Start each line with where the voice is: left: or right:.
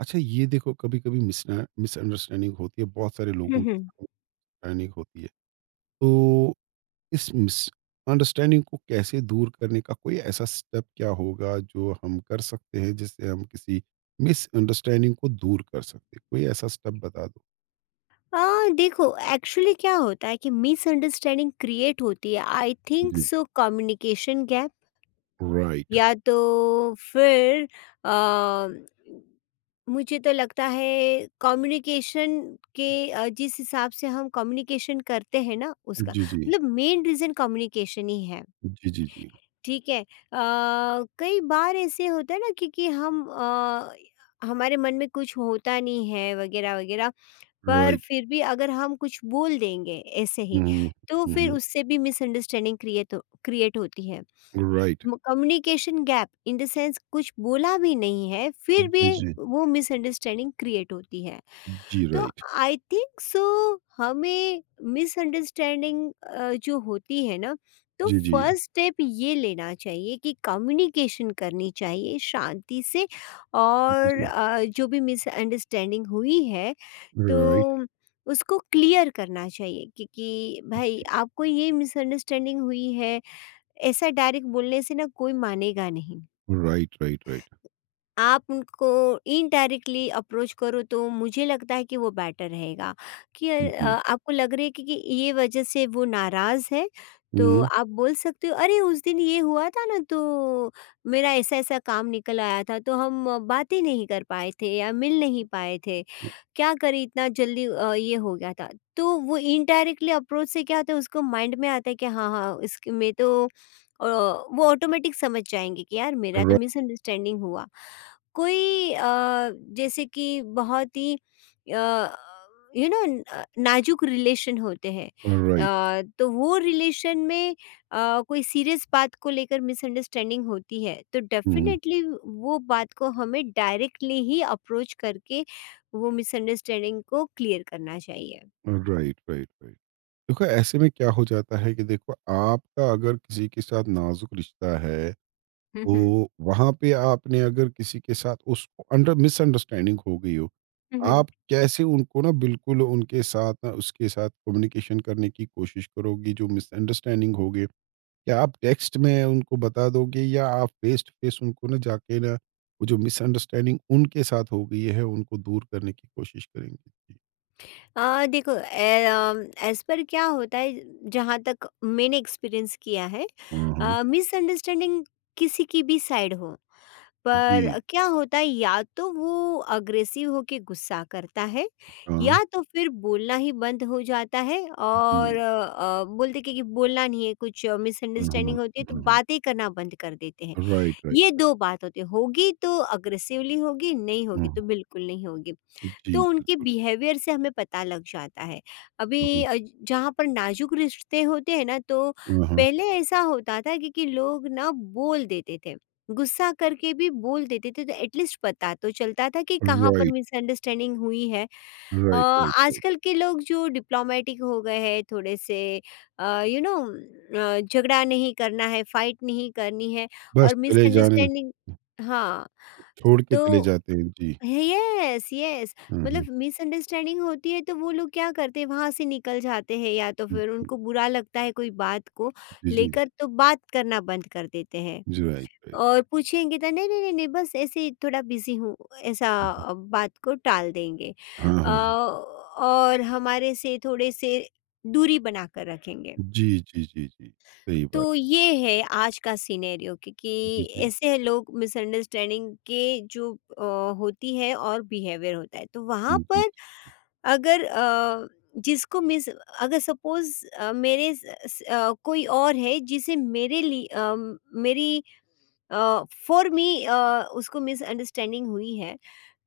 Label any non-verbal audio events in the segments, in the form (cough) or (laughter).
right: अच्छा ये देखो कभी-कभी मिसना मिसअंडरस्टैंडिंग होती है, बहुत सारे
left: हुँ,
right: लोगों के
left: हुँ।
right: साथ मिसअंडरस्टैंडिंग होती है। तो इस मिसअंडरस्टैंडिंग को कैसे दूर करने का कोई ऐसा स्टेप क्या होगा जो हम कर सकते हैं जिससे हम किसी मिसअंडरस्टैंडिंग को दूर कर सकते हैं? कोई ऐसा स्टेप बता दो।
left: देखो, एक्चुअली क्या होता है कि मिसअंडरस्टैंडिंग क्रिएट होती है, आई थिंक
right: जी,
left: सो कम्युनिकेशन गैप,
right: राइट।
left: या तो फिर अ, मुझे तो लगता है कम्युनिकेशन के जिस हिसाब से हम कम्युनिकेशन करते हैं ना उसका
right: जी, जी।
left: मतलब मेन रीज़न कम्युनिकेशन ही है,
right: जी, जी, जी।
left: ठीक है? कई बार ऐसे होता है ना क्योंकि हम हमारे मन में कुछ होता नहीं है वगैरह-वगैरह, पर
right: राइट।
left: फिर भी अगर हम कुछ बोल देंगे ऐसे
right: हुँ,
left: ही
right: हुँ,
left: तो
right: हुँ,
left: फिर
right: हुँ।
left: उससे भी मिसअंडरस्टैंडिंग क्रिएट क्रिएट होती है।
right: Right.
left: Communication gap in the sense कुछ बोला भी नहीं है फिर भी
right: जी, जी।
left: वो मिसअंडरस्टैंडिंग क्रिएट होती है।
right: जी,
left: तो
right: राइट।
left: आई थिंक सो हमें मिसअंडरस्टैंडिंग जो होती है ना, तो
right: जी, जी।
left: फर्स्ट स्टेप ये लेना चाहिए कि कम्युनिकेशन करनी चाहिए शांति से।
right: जी,
left: और
right: जी।
left: जो भी मिसअंडरस्टैंडिंग हुई है
right: राइट,
left: तो उसको क्लियर करना चाहिए कि भाई आपको ये मिसअंडरस्टैंडिंग हुई है, ऐसा डायरेक्ट बोलने से ना कोई मानेगा नहीं।
right: Right, right, right.
left: आप उनको इनडायरेक्टली अप्रोच करो तो मुझे लगता है कि वो बेटर रहेगा।
right: जी।
left: आपको लग रहा है कि ये वजह से वो नाराज़ है, तो
right: हुँ,
left: आप बोल सकते हो, अरे उस दिन ये हुआ था ना तो मेरा ऐसा ऐसा काम निकल आया था तो हम बातें नहीं कर पाए थे या मिल नहीं पाए थे,
right: हुँ।
left: क्या करें इतना जल्दी ये हो गया था। तो वो इनडायरेक्टली अप्रोच से क्या होता है उसको माइंड में आता है कि हाँ हाँ इसके में तो वो ऑटोमेटिक समझ जाएंगे कि यार मेरा तो
right: रा
left: मिसअंडरस्टैंडिंग हुआ। कोई जैसे कि बहुत ही यू नो नाजुक रिलेशन होते हैं,
right: राइट।
left: तो वो रिलेशन में कोई सीरियस बात को लेकर मिसअंडरस्टैंडिंग होती है तो
right: हुँ,
left: डेफिनेटली वो बात को हमें डायरेक्टली ही अप्रोच करके वो मिसअंडरस्टैंडिंग को क्लियर करना चाहिए।
right: हुँ। Right, right, right. देखो ऐसे में क्या हो जाता है कि देखो आपका अगर किसी के साथ नाज़ुक रिश्ता है,
left: हम्म,
right: तो वहाँ पे आपने अगर किसी के साथ उसको अंडर मिसअंडरस्टैंडिंग हो गई हो,
left: हम्म।
right: आप कैसे उनको ना बिल्कुल उनके साथ ना उसके साथ कम्युनिकेशन करने की कोशिश करोगी जो मिसअंडरस्टैंडिंग हो गई? क्या आप टेक्स्ट में उनको बता दोगे या आप फ़ेस टू फ़ेस उनको ना जाके ना वो जो मिसअंडरस्टैंडिंग उनके साथ हो गई है, उनको दूर करने की कोशिश करेंगे? जी।
left: देखो, एज़ पर क्या होता है जहाँ तक मैंने एक्सपीरियंस किया है,
right: हुँ, हुँ।
left: मिसअंडरस्टैंडिंग किसी की भी साइड हो, पर
right: जी,
left: क्या होता है या तो वो अग्रेसिव होके गुस्सा करता है
right: हाँ,
left: या तो फिर बोलना ही बंद हो जाता है।
right: जी।
left: और बोलते कि बोलना नहीं है, कुछ
right: हुँ, हुँ,
left: मिसअंडरस्टैंडिंग होती है तो
right: हुँ, हुँ।
left: बातें करना बंद कर देते हैं।
right: Right, right.
left: ये दो बात होती है, होगी तो अग्रेसिवली होगी, नहीं
right: हुँ,
left: होगी तो बिल्कुल नहीं होगी। तो
right: जी।
left: उनके बिहेवियर से हमें पता लग जाता है।
right: हुँ,
left: अभी
right: हुँ,
left: जहाँ पर नाज़ुक रिश्ते होते हैं ना, तो
right: हुँ, हुँ।
left: पहले ऐसा होता था कि लोग ना बोल देते थे। गुस्सा करके भी बोल देते थे तो एटलीस्ट पता तो चलता था कि कहाँ पर
right: राइट,
left: मिसअंडरस्टैंडिंग हुई है।
right: Right, right, right.
left: आजकल के लोग जो डिप्लोमैटिक हो गए हैं थोड़े से, अ, यू नो झगड़ा नहीं करना है, फाइट नहीं करनी है
right: बस
left: और
right: चले जाने
left: मिसअंडरस्टैंडिंग, हाँ,
right: छोड़ के चले
left: तो
right: जाते हैं। जी।
left: यस, यस,
right: हुँ,
left: मतलब
right: हुँ,
left: मिसअंडरस्टैंडिंग होती है तो वो लोग क्या करते हैं वहां से निकल जाते हैं, या तो फिर
right: हुँ।
left: उनको बुरा लगता है कोई बात को
right: जी, जी।
left: लेकर तो बात करना बंद कर देते हैं।
right: जी, राइट, राइट।
left: और पूछेंगे तो नहीं, नहीं, नहीं, नहीं, बस ऐसे ही थोड़ा बिजी हूँ, ऐसा
right: हुँ, हुँ।
left: बात को टाल देंगे,
right: हाँ, हाँ।
left: और हमारे से थोड़े से दूरी बना कर रखेंगे।
right: जी, जी, जी, जी। सही बात।
left: तो ये है आज का सिनेरियो,
right: जी,
left: क्योंकि
right: जी।
left: ऐसे लोग मिसअंडरस्टैंडिंग के जो अ, होती है और बिहेवियर होता है तो वहाँ
right: जी,
left: पर अगर जिसको मिस, अगर सपोज मेरे कोई और है जिसे मेरे लिए मेरी फॉर मी उसको मिसअंडरस्टैंडिंग हुई है,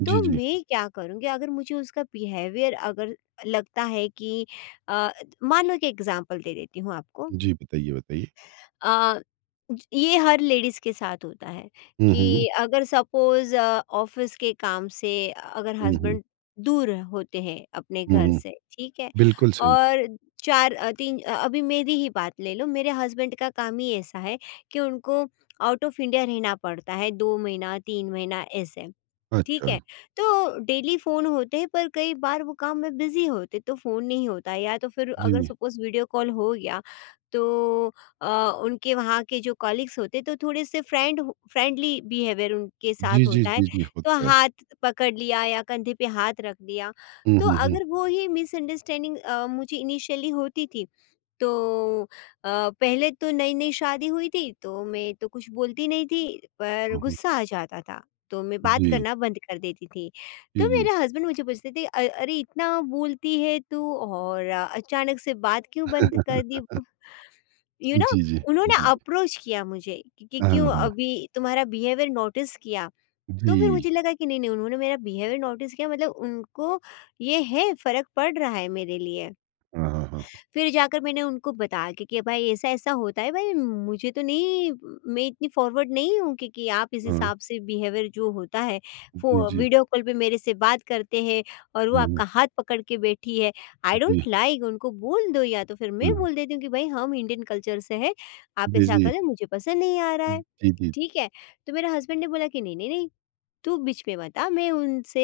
right: जी,
left: तो
right: जी।
left: मैं क्या करूँगी अगर मुझे उसका बिहेवियर अगर लगता है कि अ, मान लो कि एग्जांपल दे देती हूँ आपको।
right: जी, बताइए, बताइए।
left: अ, ये हर लेडीज के साथ होता है
right: हुँ,
left: कि
right: हुँ।
left: अगर सपोज ऑफिस के काम से अगर
right: हुँ, हुँ।
left: हस्बैंड दूर होते हैं अपने
right: हुँ,
left: घर
right: हुँ।
left: से, ठीक है।
right: बिल्कुल सही।
left: और चार अ, तीन अ, अभी मेरी ही बात ले लो, मेरे हस्बैंड का काम ही ऐसा है कि उनको आउट ऑफ इंडिया रहना पड़ता है, 2 महीना 3 महीना ऐसे, ठीक
right: अच्छा।
left: है, तो डेली फ़ोन होते हैं पर कई बार वो काम में बिज़ी होते तो फ़ोन नहीं होता या तो फिर अगर
right: जी।
left: सपोज़ वीडियो कॉल हो गया तो अ, उनके वहाँ के जो कॉलीग्स होते हैं तो थोड़े-से फ्रेंड हो, फ्रेंडली बिहेवियर उनके
right: जी,
left: साथ
right: जी,
left: होता है।
right: जी, जी,
left: तो
right: होता है।
left: हाथ पकड़ लिया या कंधे पे हाथ रख दिया,
right: हुँ,
left: तो
right: हुँ, हुँ।
left: अगर वो ही मिसअंडरस्टैंडिंग मुझे इनिशियली होती थी तो अ, पहले तो नई-नई शादी हुई थी, तो मैं तो कुछ बोलती नहीं थी, पर
right: हुँ, हुँ।
left: गुस्सा आ जाता था, तो मैं बात
right: जी।
left: करना बंद कर देती थी।
right: जी,
left: तो
right: जी।
left: मेरे हस्बैंड मुझे पूछते थे, अरे! इतना बोलती है तू और अचानक से बात क्यों बंद कर दी?" यू नो,
right: जी, जी।
left: उन्होंने
right: जी।
left: अप्रोच किया मुझे कि
right: हाँ, हाँ,
left: क्यों
right: हाँ।
left: अभी तुम्हारा बिहेवियर नोटिस किया। तो फिर
right: जी।
left: मुझे लगा कि नहीं-नहीं उन्होंने मेरा बिहेवियर नोटिस किया मतलब उनको ये है फ़र्क पड़ रहा है मेरे लिए।
right: हाँ, हाँ,
left: फिर जाकर मैंने उनको बताया कि भाई ऐसा-ऐसा होता है, भाई मुझे तो नहीं, मैं इतनी फॉरवर्ड नहीं हूँ कि आप इस
right: हाँ, हाँ।
left: हिसाब से बिहेवियर जो होता है,
right: जी,
left: फो
right: जी।
left: वीडियो कॉल पे मेरे से बात करते हैं और वो
right: हुँ, हुँ।
left: आपका हाथ पकड़ के बैठी है। आई
right: जी,
left: डोंट लाइक, उनको बोल दो, या तो फिर मैं
right: हुँ।
left: बोल देती हूँ कि भाई हम इंडियन कल्चर से हैं, आप
right: जी,
left: ऐसा कर
right: जी।
left: रहे हो मुझे पसंद नहीं आ रहा है।
right: जी, जी।
left: ठीक है? तो मेरे हस्बैंड ने बोला कि नहीं, नहीं, नहीं, तू बीच में मत आ, मैं उनसे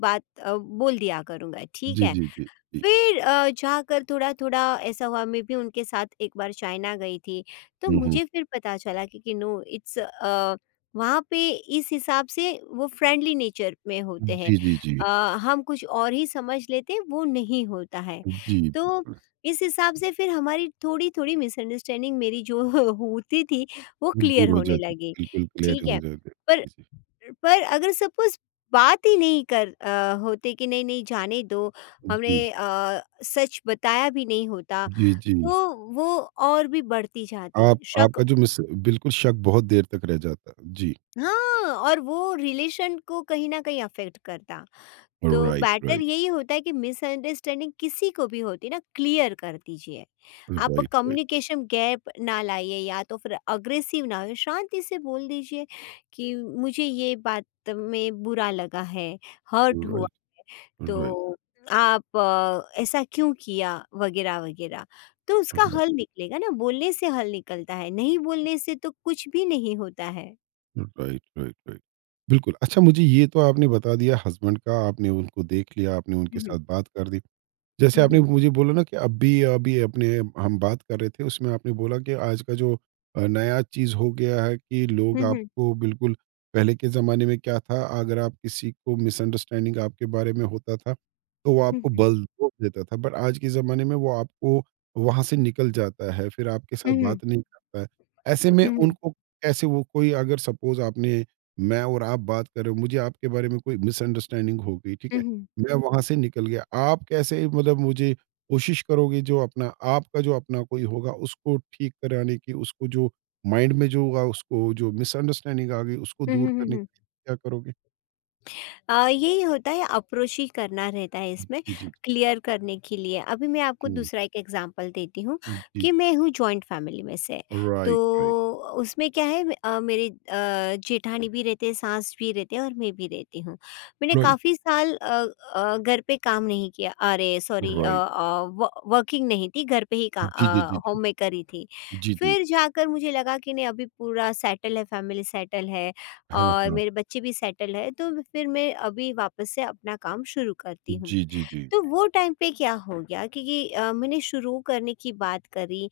left: बोल दिया करूँगा, ठीक
right: जी,
left: है?
right: जी, जी, जी।
left: फिर जाकर थोड़ा-थोड़ा ऐसा हुआ, मैं भी उनके साथ एक बार चाइना गई थी, तो
right: हुँ, हुँ।
left: मुझे फिर पता चला कि नो इट्स वहाँ पे इस हिसाब से वो फ्रेंडली नेचर में होते हैं।
right: जी, जी, जी।
left: अ, हम कुछ और ही समझ लेते हैं, वो नहीं होता है।
right: जी,
left: तो
right: बिल्कुल।
left: इस हिसाब से फिर हमारी थोड़ी-थोड़ी मिसअंडरस्टैंडिंग मेरी जो (laughs) होती थी, वो
right: वो
left: क्लियर
right: दूर हो
left: होने
right: जाते हैं,
left: लगी,
right: बिल्कुल क्लियर
left: ठीक
right: हो
left: है?
right: जाते
left: पर
right: हैं। जी,
left: पर अगर सपोज़ बात ही नहीं होते कि नहीं, नहीं जाने दो, हमने
right: जी,
left: सच बताया भी नहीं होता,
right: जी, जी। जी,
left: तो वो और भी बढ़ती जाती,
right: आप
left: शक,
right: आपका जो मिस बिल्कुल शक बहुत देर तक रह जाता है। जी।
left: हाँ, और वो रिलेशन को कहीं न कहीं अफ़ेक्ट करता। तो
right: राइट,
left: बेटर
right: राइट।
left: यही होता है कि मिसअंडरस्टैंडिंग किसी को भी होती ना, क्लियर कर दीजिए। आप
right: राइट, राइट।
left: कम्युनिकेशन गैप ना लाइए, या तो फिर अग्रेसिव ना होइए, शांति से बोल दीजिए कि मुझे ये बात में बुरा लगा है, हर्ट हुआ।
right: राइट, राइट,
left: तो आप ऐसा क्यों किया? वगैरह, वगैरह। तो उसका
right: राइट,
left: हल निकलेगा ना, बोलने से हल निकलता है, नहीं बोलने से तो कुछ भी नहीं होता है।
right: Right, right, right. बिल्कुल, अच्छा मुझे ये तो आपने बता दिया हस्बैंड का, आपने उनको देख लिया, आपने उनके
left: हुँ, हुँ।
right: साथ बात कर दी। जैसे
left: हुँ,
right: आपने
left: हुँ।
right: मुझे बोला ना कि अभी अभी अपने हम बात कर रहे थे उसमें आपने बोला कि आज का जो नया चीज़ हो गया है कि लोग
left: हुँ, हुँ।
right: आपको बिल्कुल पहले के ज़माने में क्या था अगर आप किसी को मिसअंडरस्टैंडिंग आपके बारे में होता था तो वो
left: हुँ,
right: आपको
left: हुँ।
right: बल रोक देता था बट आज के ज़माने में वो आपको वहाँ से निकल जाता है फिर आपके साथ
left: हुँ, हुँ।
right: बात नहीं करता है ऐसे में
left: हुँ, हुँ।
right: उनको कैसे वो कोई अगर सपोज़ आपने मैं और आप बात कर रहे हो मुझे आपके बारे में कोई मिसअंडरस्टैंडिंग हो गई ठीक
left: हुँ,
right: है
left: हुँ।
right: मैं वहाँ से निकल गया। आप कैसे मतलब मुझे कोशिश करोगे जो अपना आपका जो अपना कोई होगा उसको ठीक कराने की, उसको जो माइंड में जो होगा उसको जो मिसअंडरस्टैंडिंग आ गई उसको
left: हुँ,
right: दूर
left: हुँ, हुँ,
right: करने के
left: हुँ।
right: लिए क्या करोगे?
left: यही होता है, अप्रोच ही करना रहता है इसमें
right: जी, जी, जी।
left: क्लियर करने के लिए। अभी मैं आपको
right: हुँ,
left: दूसरा एक एग्ज़ाम्पल देती हूँ
right: जी, जी।
left: कि मैं हूँ जॉइंट फैमिली में से। तो
right: राइट, राइट,
left: उसमें क्या है, मेरे जेठानी भी रहते हैं, सास भी रहते हैं और मैं भी रहती हूँ। मैंने
right: राइट,
left: काफ़ी साल घर पे काम नहीं किया, अरे सॉरी, अ
right: राइट।
left: अ, व वर्किंग नहीं थी, घर पे ही
right: जी, जी, जी, जी।
left: होममेकर ही थी।
right: जी, जी।
left: फिर जाकर मुझे लगा कि नहीं, अभी पूरा सेटल है, फैमिली सेटल है।
right: हाँ,
left: और
right: हाँ।
left: मेरे बच्चे भी सेटल है, तो फिर मैं अभी वापस से अपना काम शुरू करती हूँ।
right: जी, जी, जी।
left: तो वो टाइम पे क्या हो गया क्योंकि मैंने शुरू करने की बात करी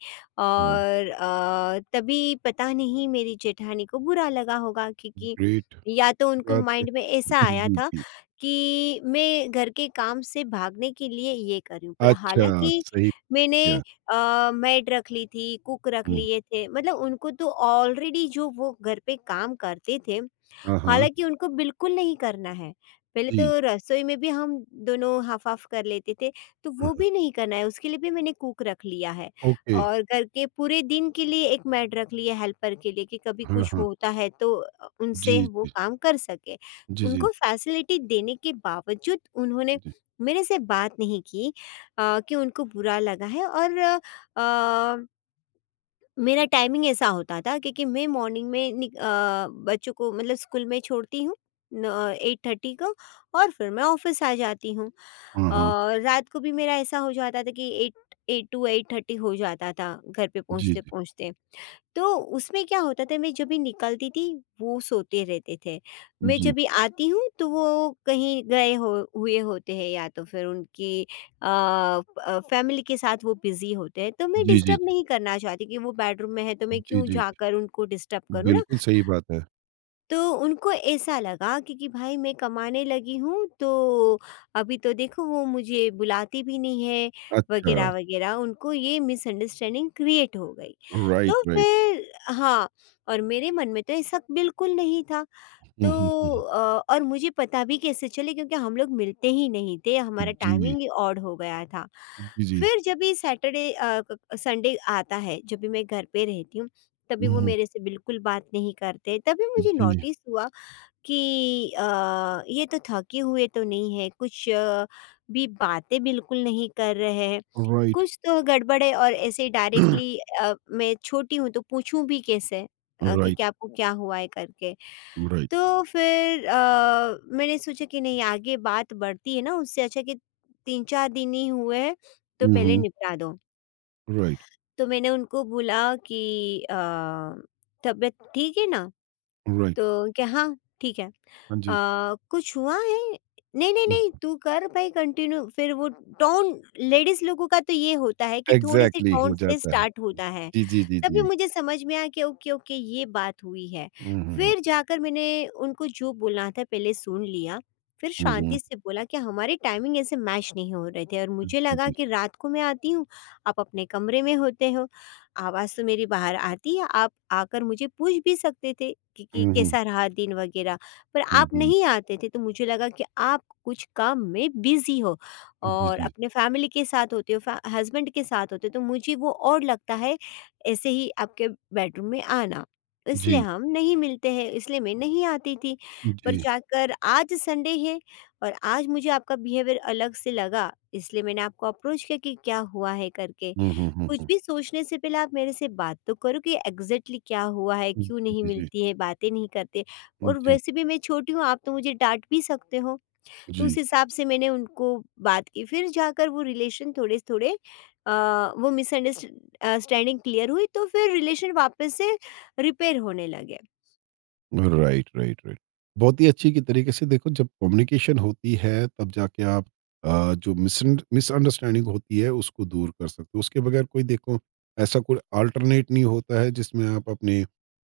right: हुँ,
left: और तभी पता नहीं मेरी जेठानी को बुरा लगा होगा, क्योंकि
right: ग्रेट
left: या तो उनको
right: बात है।
left: माइंड में ऐसा
right: जी,
left: आया
right: जी,
left: था
right: जी।
left: कि मैं घर के काम से भागने के लिए ये करूं, पर
right: अच्छा,
left: हालांकि
right: सही
left: मैंने
right: किया।
left: मेड रख ली थी, कुक रख
right: हुँ,
left: लिए थे, मतलब उनको तो ऑलरेडी जो वो घर पे काम करते थे,
right: हाँ, हाँ।
left: हालाँकि उनको बिल्कुल नहीं करना है। पहले
right: जी,
left: तो रसोई में भी हम दोनों हाफ़-हाफ़ कर लेते थे, तो
right: हाँ,
left: वो
right: हाँ।
left: भी नहीं करना है, उसके लिए भी मैंने कुक रख लिया है।
right: ओके।
left: और घर के पूरे दिन के लिए एक मेड रख ली है हेल्पर के लिए कि कभी
right: हाँ,
left: कुछ
right: हाँ।
left: होता है तो
right: जी,
left: उनसे वो
right: जी।
left: काम कर सके।
right: जी, जी।
left: उनको फैसिलिटी देने के बावजूद उन्होंने
right: जी।
left: मेरे से बात नहीं की, कि उनको बुरा लगा है। और अ मेरा टाइमिंग ऐसा होता था क्योंकि मैं मॉर्निंग में बच्चों को मतलब स्कूल में छोड़ती हूँ 8:30 को, और फिर मैं ऑफिस आ जाती हूँ।
right: हाँ, हाँ।
left: और रात को भी मेरा ऐसा हो जाता था कि एट एट to 8:30 हो जाता था घर पे
right: जी,
left: पहुँचते
right: जी।
left: पहुँचते। तो उसमें क्या होता था, मैं जब भी निकलती थी वो सोते रहते थे। मैं
right: जी।
left: जब भी आती हूँ तो वो कहीं गए हो हुए होते हैं, या तो फिर उनकी फ़ैमिली के साथ वो बिज़ी होते हैं। तो मैं
right: जी, जी,
left: डिस्टर्ब
right: जी।
left: नहीं करना चाहती कि वो बेडरूम में है तो मैं
right: जी,
left: क्यों
right: जी, जी।
left: जाकर उनको डिस्टर्ब करूँ ना।
right: बिल्कुल सही बात है।
left: तो उनको ऐसा लगा कि भाई मैं कमाने लगी हूँ, तो अभी तो देखो वो मुझे बुलाती भी नहीं है
right: अच्छा,
left: वगैरह वगैरह, उनको ये मिसअंडरस्टैंडिंग क्रिएट हो गई।
right: राइट,
left: तो
right: राइट।
left: फिर, हाँ, और मेरे मन में तो ऐसा बिल्कुल नहीं था।
right: हुँ,
left: तो
right: हुँ, हुँ, हुँ।
left: और मुझे पता भी कैसे चले, क्योंकि हम लोग मिलते ही नहीं थे, हमारा
right: जी,
left: टाइमिंग ही ऑड हो गया था।
right: जी, जी।
left: फिर जब भी सैटरडे अ, क संडे आता है, जब भी मैं घर पे रहती हूँ, तभी
right: हुँ,
left: वो
right: हुँ।
left: मेरे से बिल्कुल बात नहीं करते। तभी मुझे
right: जी,
left: नोटिस हुआ कि ये तो थके हुए तो नहीं है, कुछ भी बातें बिल्कुल नहीं कर रहे हैं।
right: राइट।
left: कुछ तो गड़बड़ है और ऐसे डायरेक्टली
right: (clears throat)
left: मैं छोटी हूँ तो पूछूँ भी कैसे कि
right: राइट,
left: क्या आपको क्या हुआ है करके।
right: राइट।
left: तो फिर मैंने सोचा कि नहीं आगे बात बढ़ती है ना उससे अच्छा कि 3-4 दिन ही हुए हैं तो
right: हुँ,
left: पहले
right: हुँ।
left: निपटा दो।
right: राइट,
left: तो मैंने उनको बोला कि अ, तबीयत ठीक है ना?
right: राइट।
left: तो क्या हाँ, ठीक है।
right: हाँ जी।
left: कुछ हुआ है? नहीं, नहीं, नहीं
right: हुँ।
left: तू कर भाई कंटिन्यू फिर वो टोन लेडीज़ लोगों का तो ये होता है कि थोड़े से
right: एग्ज़ैक्टली
left: टोन
right: हो
left: से
right: जाता है।
left: स्टार्ट होता है।
right: जी, जी, जी,
left: तभी
right: जी।
left: मुझे समझ में आया कि ओके ओके ये बात हुई है
right: हुँ, हुँ, हुँ।
left: फिर जाकर मैंने उनको जो बोलना था पहले सुन लिया फिर
right: हुँ, हुँ।
left: शांति से बोला कि हमारे टाइमिंग ऐसे मैच नहीं हो रहे थे और मुझे
right: जी,
left: लगा
right: जी।
left: कि रात को मैं आती हूँ आप अपने कमरे में होते हो आवाज़ तो मेरी बाहर आती है आप आकर मुझे पूछ भी सकते थे कि
right: हुँ, हुँ।
left: कैसा रहा दिन वगैरह पर
right: हुँ,
left: आप
right: हुँ।
left: नहीं आते थे तो मुझे लगा कि आप कुछ काम में बिजी हो
right: जी,
left: और
right: जी।
left: अपने फैमिली के साथ होते हो हस्बैंड के साथ होते हो तो मुझे वो और लगता है ऐसे ही आपके बेडरूम में आना। इसलिए
right: जी,
left: हम नहीं मिलते हैं, इसलिए मैं नहीं आती थी। पर
right: जी।
left: जाकर आज संडे है और आज मुझे आपका बिहेवियर अलग से लगा, इसलिए मैंने आपको अप्रोच किया कि क्या हुआ है करके।
right: हुँ, हुँ, हुँ,
left: कुछ
right: हुँ।
left: भी सोचने से पहले आप मेरे से बात तो करो कि एग्ज़ैक्टली क्या हुआ है,
right: जी,
left: क्यों नहीं
right: जी, जी।
left: मिलती है, बातें नहीं करते और
right: जी,
left: वैसे भी मैं छोटी हूँ, आप तो मुझे डाँट भी सकते हो। तो
right: जी।
left: उस हिसाब से मैंने उनको बात की फिर जाकर वो रिलेशन थोड़े-थोड़े अ, वो मिसअंडरस्ट अ, स्टैंडिंग क्लियर हुई तो फिर रिलेशन वापस से रिपेयर होने लगे।
right: Right, right, right. बहुत ही अच्छी की तरीके से देखो जब कम्युनिकेशन होती है तब जाके आप जो मिसअंडरस्टैंडिंग होती है उसको दूर कर सकते हो। उसके बगैर कोई देखो ऐसा कोई अल्टरनेट नहीं होता है जिसमें आप अपने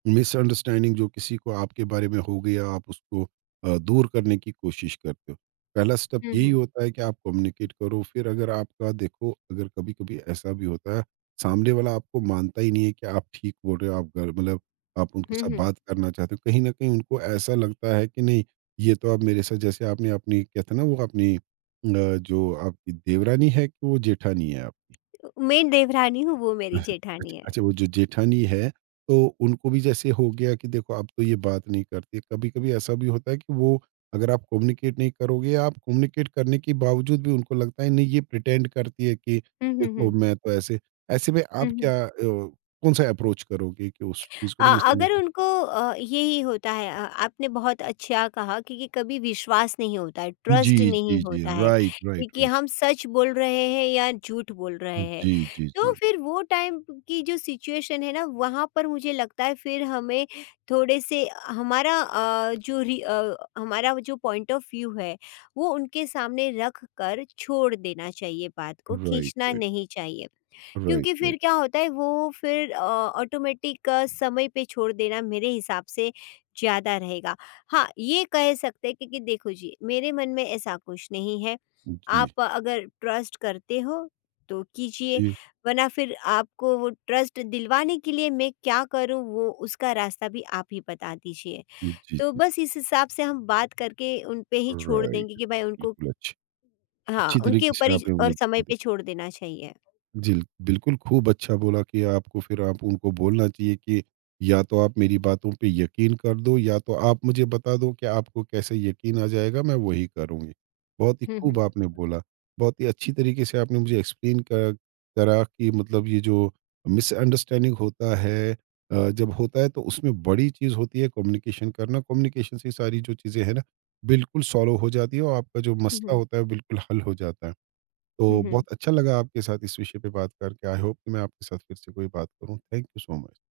right: मिसअंडरस्टैंडिंग जो किसी को आपके बारे में हो गया आप उसको दूर करने की कोशिश करते हो। पहला स्टेप
left: हुँ,
right: यही
left: हुँ।
right: होता है कि आप कम्युनिकेट करो फिर अगर आपका देखो अगर कभी-कभी ऐसा भी होता है सामने वाला आपको मानता ही नहीं है कि आप ठीक बोल रहे हो आप ग मतलब आप उनके
left: हुँ,
right: साथ
left: हुँ।
right: बात करना चाहते हो, कहीं न कहीं उनको ऐसा लगता है कि नहीं, ये तो अब मेरे साथ जैसे आपने अपनी कहते हैं ना वो अपनी जो आपकी देवरानी है कि वो जेठानी है आपकी?
left: मैं देवरानी हूँ, वो मेरी
right: अच्छा,
left: जेठानी है।
right: अच्छा वो जो जेठानी है, तो उनको भी जैसे हो गया कि देखो अब तो ये बात नहीं करती। कभी-कभी ऐसा भी होता है कि वो अगर आप कम्युनिकेट नहीं करोगे या आप कम्युनिकेट करने के बावजूद भी उनको लगता है नहीं ये प्रिटेंड करती है कि
left: हुँ, हुँ,
right: देखो
left: हुँ।
right: मैं तो ऐसे ऐसे में
left: हुँ,
right: आप
left: हुँ।
right: क्या कौन-सा अप्रोच करोगे कि उस चीज़ को
left: अ,
right: ना मिस
left: अगर उनको यही होता है आपने बहुत अच्छा कहा क्योंकि कभी विश्वास नहीं होता है, ट्रस्ट
right: जी,
left: नहीं
right: जी, जी।
left: होता है
right: राइट, राइट,
left: क्योंकि
right: राइट।
left: हम सच बोल रहे हैं या झूठ बोल रहे हैं।
right: जी, जी,
left: तो
right: जी।
left: फिर वो टाइम की जो सिचुएशन है ना वहाँ पर मुझे लगता है फिर हमें थोड़े से हमारा हमारा जो पॉइंट ऑफ व्यू है वो उनके सामने रख कर छोड़ देना चाहिए बात को,
right: राइट,
left: खींचना
right: राइट,
left: नहीं चाहिए।
right: राइट,
left: क्योंकि फिर
right: राइट।
left: क्या होता है वो फिर ऑटोमेटिक समय पे छोड़ देना मेरे हिसाब से ज़्यादा रहेगा। हाँ, ये कह सकते हैं कि देखो जी, मेरे मन में ऐसा कुछ नहीं है।
right: जी,
left: आप अगर ट्रस्ट करते हो तो कीजिए,
right: जी,
left: वरना फिर आपको वो ट्रस्ट दिलवाने के लिए मैं क्या करूँ वो उसका रास्ता भी आप ही बता दीजिए।
right: जी,
left: तो
right: जी।
left: बस इस हिसाब से हम बात करके उन पे ही छोड़
right: राइट,
left: देंगे कि भाई उनको
right: बिल्कुल अच्छी
left: हाँ,
right: अच्छी
left: उनके
right: तरीके
left: ऊपर
right: से
left: ही
right: आपने मुझे
left: और समय
right: बता
left: पे छोड़ देना चाहिए।
right: जी, बिल्कुल खूब अच्छा बोला कि आपको फिर आप उनको बोलना चाहिए कि या तो आप मेरी बातों पे यकीन कर दो या तो आप मुझे बता दो कि आपको कैसे यकीन आ जाएगा मैं वही करूँगी। बहुत ही
left: हुँ,
right: खूब
left: हुँ।
right: आपने बोला। बहुत ही अच्छी तरीके से आपने मुझे एक्सप्लेन कर करा कि मतलब ये जो मिसअंडरस्टैंडिंग होता है जब होता है तो उसमें बड़ी चीज़ होती है कम्युनिकेशन करना। कम्युनिकेशन से सारी जो चीज़ें हैं ना बिल्कुल सॉल्व हो जाती है और आपका जो
left: हुँ,
right: मसला
left: हुँ।
right: होता है बिल्कुल हल हो जाता है।
left: हुँ,
right: तो
left: हुँ।
right: बहुत अच्छा लगा आपके साथ इस विषय पे बात करके। आई होप कि मैं आपके साथ फिर से कोई बात करूँ। Thank you so much.